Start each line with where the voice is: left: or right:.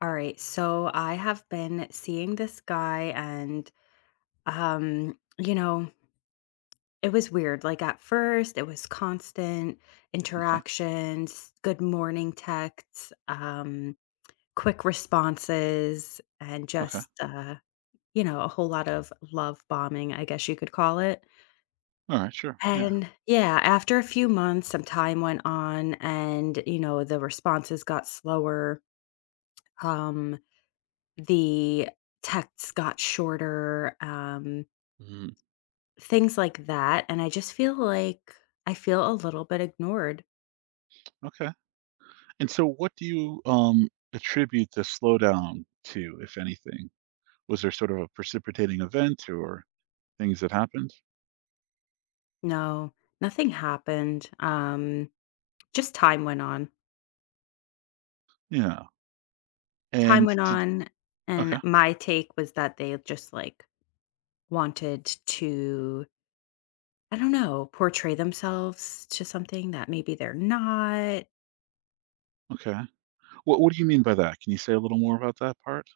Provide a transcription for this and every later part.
left: All right. So I have been seeing this guy, and um, you know, it was weird. Like at first it was constant
right: Okay,
left: interactions, good morning texts, quick responses, and
right: okay.
left: just a whole lot of love bombing, I guess you could call it.
right: Alright, sure, yeah.
left: And yeah, after a few months, some time went on and, you know, the responses got slower. Um, the texts got shorter,
right: Mhm,
left: things like that. And I feel a little bit ignored.
right: okay. And so what do you, attribute the slowdown to, if anything? Was there sort of a precipitating event or things that happened?
left: No, nothing happened. Just time went on.
right: Yeah,
left: Time
right: and
left: went
right: did
left: on. And
right: okay,
left: my take was that they just like wanted to, I don't know, portray themselves to something that maybe they're not.
right: okay. What do you mean by that? Can you say a little more about that part?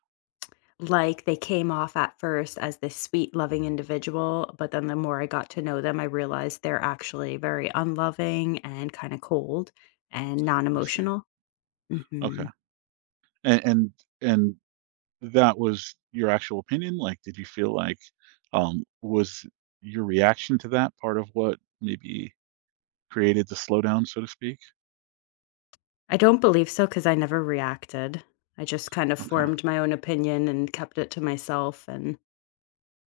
left: Like, they came off at first as this sweet, loving individual, but then the more I got to know them, I realized they're actually very unloving and kinda cold and
right: I see.
left: non-emotional.
right: Okay,
left: Mhm.
right: and and and that was your actual opinion? Like, did you feel like, was your reaction to that part of what maybe created the slowdown, so to speak?
left: I don't believe so because I never reacted. I just kind of
right: Okay,
left: formed my own opinion and kept it to myself, and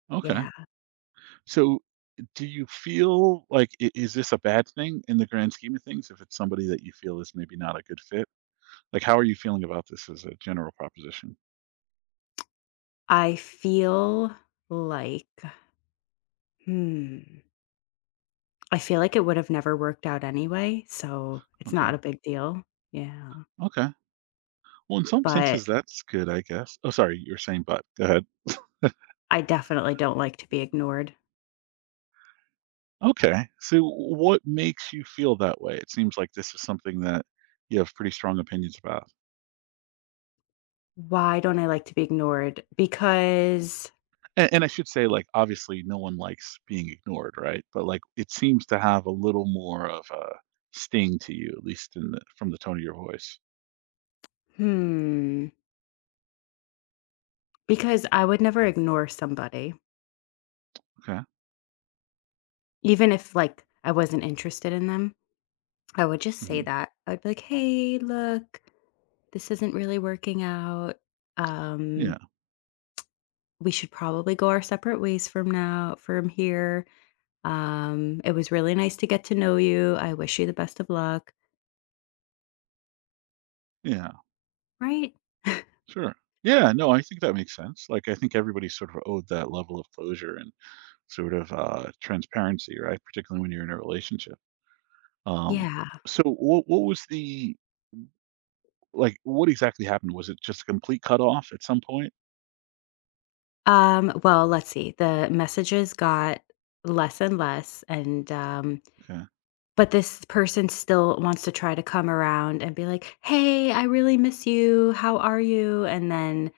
right: okay.
left: yeah.
right: So, do you feel like I is this a bad thing in the grand scheme of things if it's somebody that you feel is maybe not a good fit? Like, how are you feeling about this as a general proposition?
left: I feel like hmm, I feel like it would have never worked out anyway, so it's
right: Okay,
left: not a big deal. Yeah.
right: okay. Well, in some
left: But
right: senses, that's good, I guess. Oh, sorry, you were saying but. Go ahead.
left: I definitely don't like to be ignored.
right: Okay. So, what makes you feel that way? It seems like this is something that you have pretty strong opinions about.
left: Why don't I like to be ignored?
right: And I should say, like, obviously, no one likes being ignored, right? But like, it seems to have a little more of a sting to you, at least in from the tone of your voice.
left: Hmm, because I would never ignore somebody,
right: Okay.
left: even if like I wasn't interested in them. I would just say
right: Mhm.
left: that. I'd be like, hey, look, this isn't really working out.
right: Yeah.
left: Um, we should probably go our separate ways from now, from here. It was really nice to get to know you. I wish you the best of luck.
right: Yeah.
left: Right?
right: Sure. Yeah. No, I think that makes sense. Like, I think everybody sort of owed that level of closure and sort of transparency, right? Particularly when you're in a relationship. Um,
left: Yeah.
right: so, what was the like? What exactly happened? Was it just a complete cutoff at some point?
left: Well, let's see. The messages got less and less, and
right: Okay.
left: but this person still wants to try to come around and be like, "Hey, I really miss you. How are you?" And then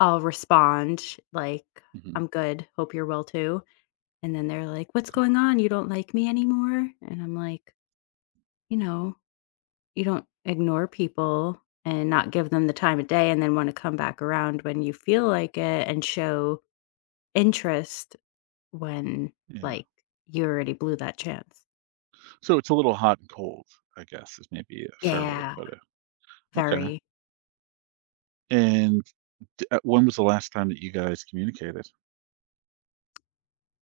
left: I'll respond like,
right: hmm
left: "I'm good. Hope you're well too." And then they're like, "What's
right: okay.
left: going on? You don't like me anymore?" And I'm like, "You know, you don't ignore people and not give them the time of day and then want to come back around when you feel like it and show interest when
right: Yeah.
left: like you already blew that chance."
right: So it's a little hot and cold, I guess, is maybe a fair way to
left: Yeah,
right: put it. Okay.
left: very.
right: And when was the last time that you guys communicated?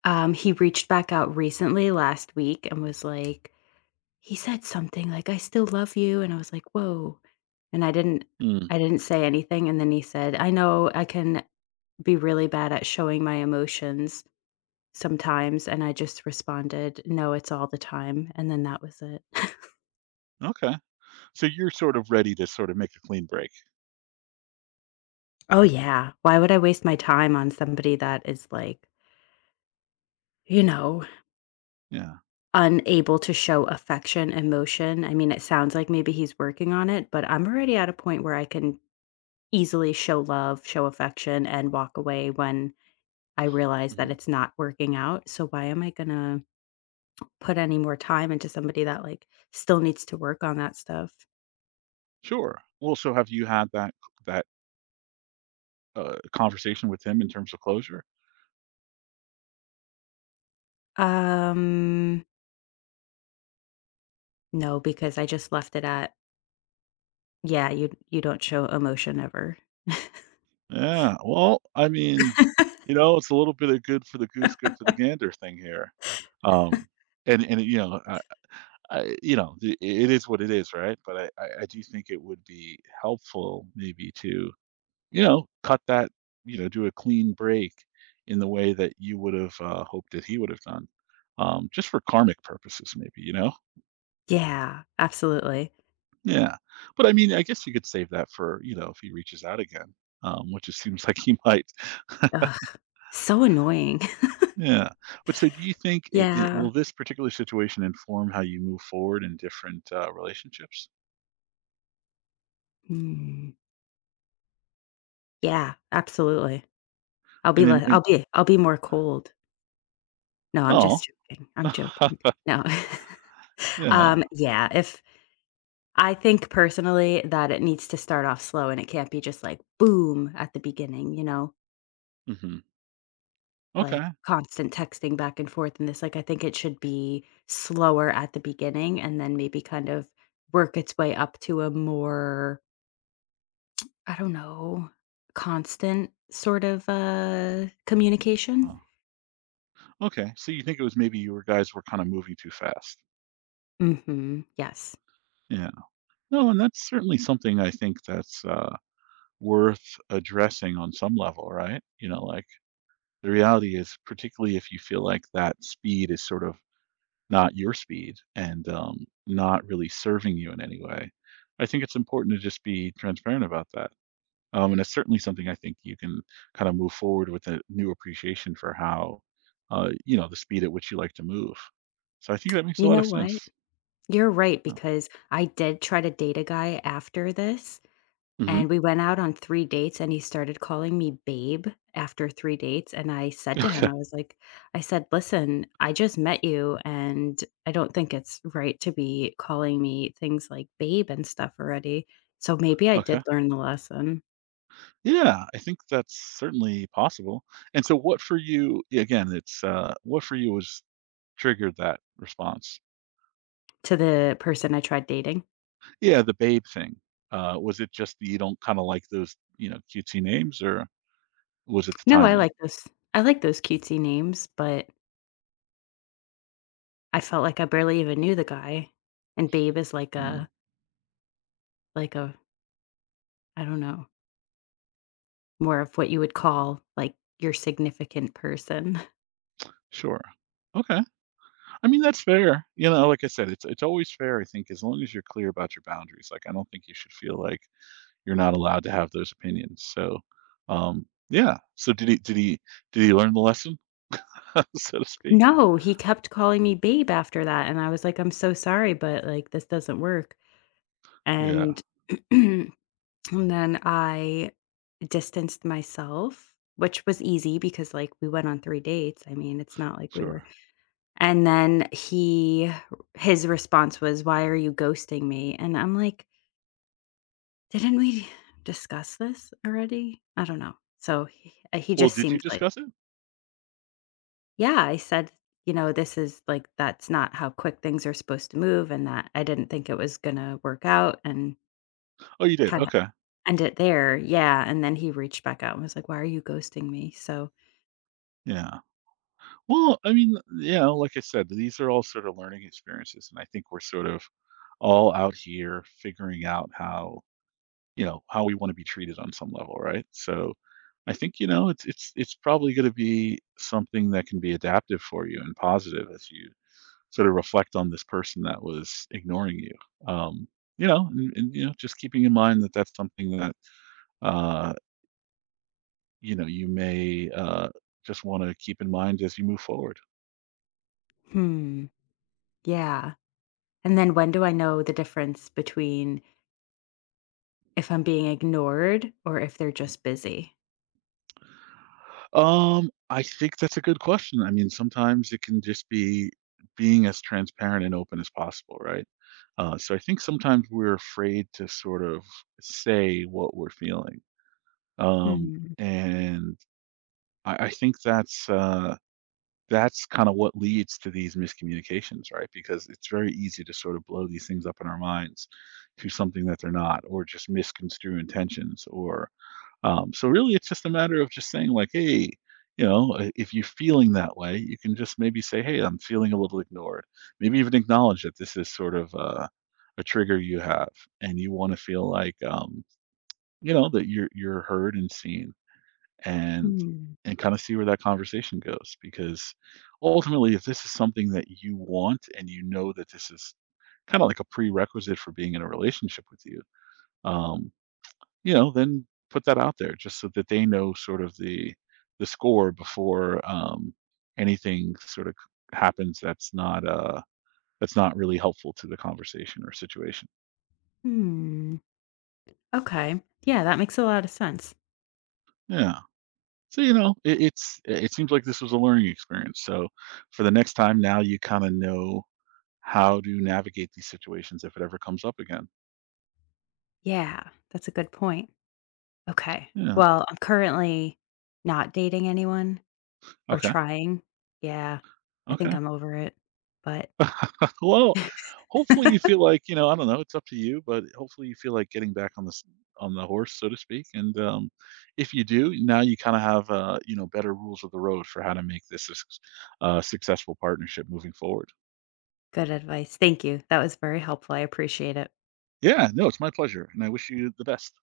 left: He reached back out recently last week and was like he said something like, "I still love you," and I was like, "Whoa." And I didn't
right: Mm.
left: I didn't say anything, and then he said, "I know I can be really bad at showing my emotions sometimes," and I just responded, "No, it's all the time," and then that was it.
right: Okay. So you're sort of ready to sort of make a clean break.
left: Oh, yeah. Why would I waste my time on somebody that is like, you know,
right: Yeah.
left: unable to show affection, emotion? I mean, it sounds like maybe he's working on it, but I'm already at a point where I can easily show love, show affection, and walk away when I realize that
right: Mhm.
left: it's not working out. So why am I gonna put any more time into somebody that like still needs to work on that stuff?
right: Sure. Well, so have you had that conversation with him in terms of closure?
left: Um, no, because I just left it at yeah, you don't show emotion ever.
right: Yeah. Well, I mean, you know, it's a little bit of good for the goose, good for the gander thing here. Um, and you know, I you know, I it is what it is, right? But I do think it would be helpful maybe to, you know, cut that, you know, do a clean break in the way that you would have, hoped that he would have done, just for karmic purposes maybe, you know?
left: Yeah, absolutely.
right: Yeah. But I mean, I guess you could save that for, you know, if he reaches out again, which it seems like he might.
left: Ugh, so annoying.
right: Yeah. But so do you think
left: Yeah.
right: will this particular situation inform how you move forward in different relationships?
left: Mm, yeah, absolutely. I'll be
right: And in,
left: like
right: in
left: I'll be I'll be more cold. No, I'm
right: oh,
left: just joking. I'm joking. No.
right: yeah.
left: Yeah, if I think personally that it needs to start off slow and it can't be just like boom at the beginning, you know,
right: hmm
left: like
right: Okay.
left: constant texting back and forth and this. Like, I think it should be slower at the beginning and then maybe kind of work its way up to a more, I don't know, constant sort of communication.
right: uh Okay. So you think it was maybe your guys were kind of moving too fast.
left: Yes.
right: Yeah. No, and that's certainly something I think that's worth addressing on some level, right? You know, like, the reality is, particularly if you feel like that speed is sort of not your speed and not really serving you in any way, I think it's important to just be transparent about that. And it's certainly something I think you can kind of move forward with a new appreciation for how, you know, the speed at which you like to move. So I think that makes a
left: You
right: lot
left: know
right: of
left: what?
right: sense.
left: You're right
right: Oh.
left: because I did try to date a guy after this.
right: hmm
left: And we went out on 3 dates, and he started calling me babe after 3 dates, and I said to him,
right: Okay.
left: I was like I said, "Listen, I just met you, and I don't think it's right to be calling me things like babe and stuff already, so maybe I did
right: Okay.
left: learn the lesson,"
right: Yeah, I think that's certainly possible. And so, what for you? Again, it's what for you was triggered that response.
left: to the person I tried dating.
right: Yeah, the Babe thing. Was it just that you don't kinda like those, you know, cutesy names, or was it the
left: No,
right: timing?
left: I like those cutesy names, but I felt like I barely even knew the guy, and babe is
right: Hmm,
left: like a I don't know, more of what you would call, like, your significant person.
right: sure. Okay. I mean, that's fair. You know, like I said, it's always fair, I think, as long as you're clear about your boundaries. Like, I don't think you should feel like you're not allowed to have those opinions. So, yeah. So did he learn the lesson, so to speak?
left: No, he kept calling me babe after that, and I was like, "I'm so sorry, but, like, this doesn't work."
right: Yeah,
left: And and then I distanced myself, which was easy because, like, we went on 3 dates, I mean, it's not like we were
right: sure.
left: and then he his response was, "Why are you ghosting me?" And I'm like, "Didn't we discuss this already?" I don't know. So, he
right: Well,
left: just
right: did you
left: seemed like,
right: discuss it?
left: yeah, I said, you know, this is like that's not how quick things are supposed to move and that I didn't think it was going to work out and
right: Oh, you did?
left: kind of
right: Okay.
left: end it there. Yeah, and then he reached back out and was like, "Why are you ghosting me?" So,
right: Yeah. Well, I mean, you know, like I said, these are all sort of learning experiences, and I think we're sort of all out here figuring out how, you know, how we want to be treated on some level, right? So I think, you know, it's probably going to be something that can be adaptive for you and positive as you sort of reflect on this person that was ignoring you. Um, you know, and you know, just keeping in mind that that's something that uh, you know, you may just want to keep in mind as you move forward.
left: hmm, yeah. And then when do I know the difference between if I'm being ignored or if they're just busy?
right: I think that's a good question. I mean, sometimes it can just be being as transparent and open as possible, right? So I think sometimes we're afraid to sort of say what we're feeling. Um,
left: Hmm.
right: and I think that's kind of what leads to these miscommunications, right? Because it's very easy to sort of blow these things up in our minds to something that they're not, or just misconstrue intentions, or so really, it's just a matter of just saying like, hey, you know, if you're feeling that way, you can just maybe say, hey, I'm feeling a little ignored. Maybe even acknowledge that this is sort of a trigger you have, and you want to feel like, you know, that you're heard and seen, and
left: Hmm.
right: and kind of see where that conversation goes. Because ultimately, if this is something that you want, and you know that this is kind of like a prerequisite for being in a relationship with you, um, you know, then put that out there just so that they know sort of the score before anything sort of happens that's not really helpful to the conversation or situation.
left: Hmm. Okay. Yeah, that makes a lot of sense.
right: Yeah. So you know, it, it's it it seems like this was a learning experience. So for the next time, now you kind of know how to navigate these situations if it ever comes up again.
left: Yeah, that's a good point. Okay.
right: Yeah.
left: Well, I'm currently not dating anyone. Or
right: Okay.
left: trying. Yeah. I think
right: Okay.
left: I'm over it, but
right: Well, hopefully you feel like, you know, I don't know, it's up to you, but hopefully you feel like getting back on this on the horse, so to speak. And if you do, now you kind of have, you know, better rules of the road for how to make this a successful partnership moving forward.
left: good advice. Thank you. That was very helpful. I appreciate it.
right: Yeah, no, it's my pleasure, and I wish you the best.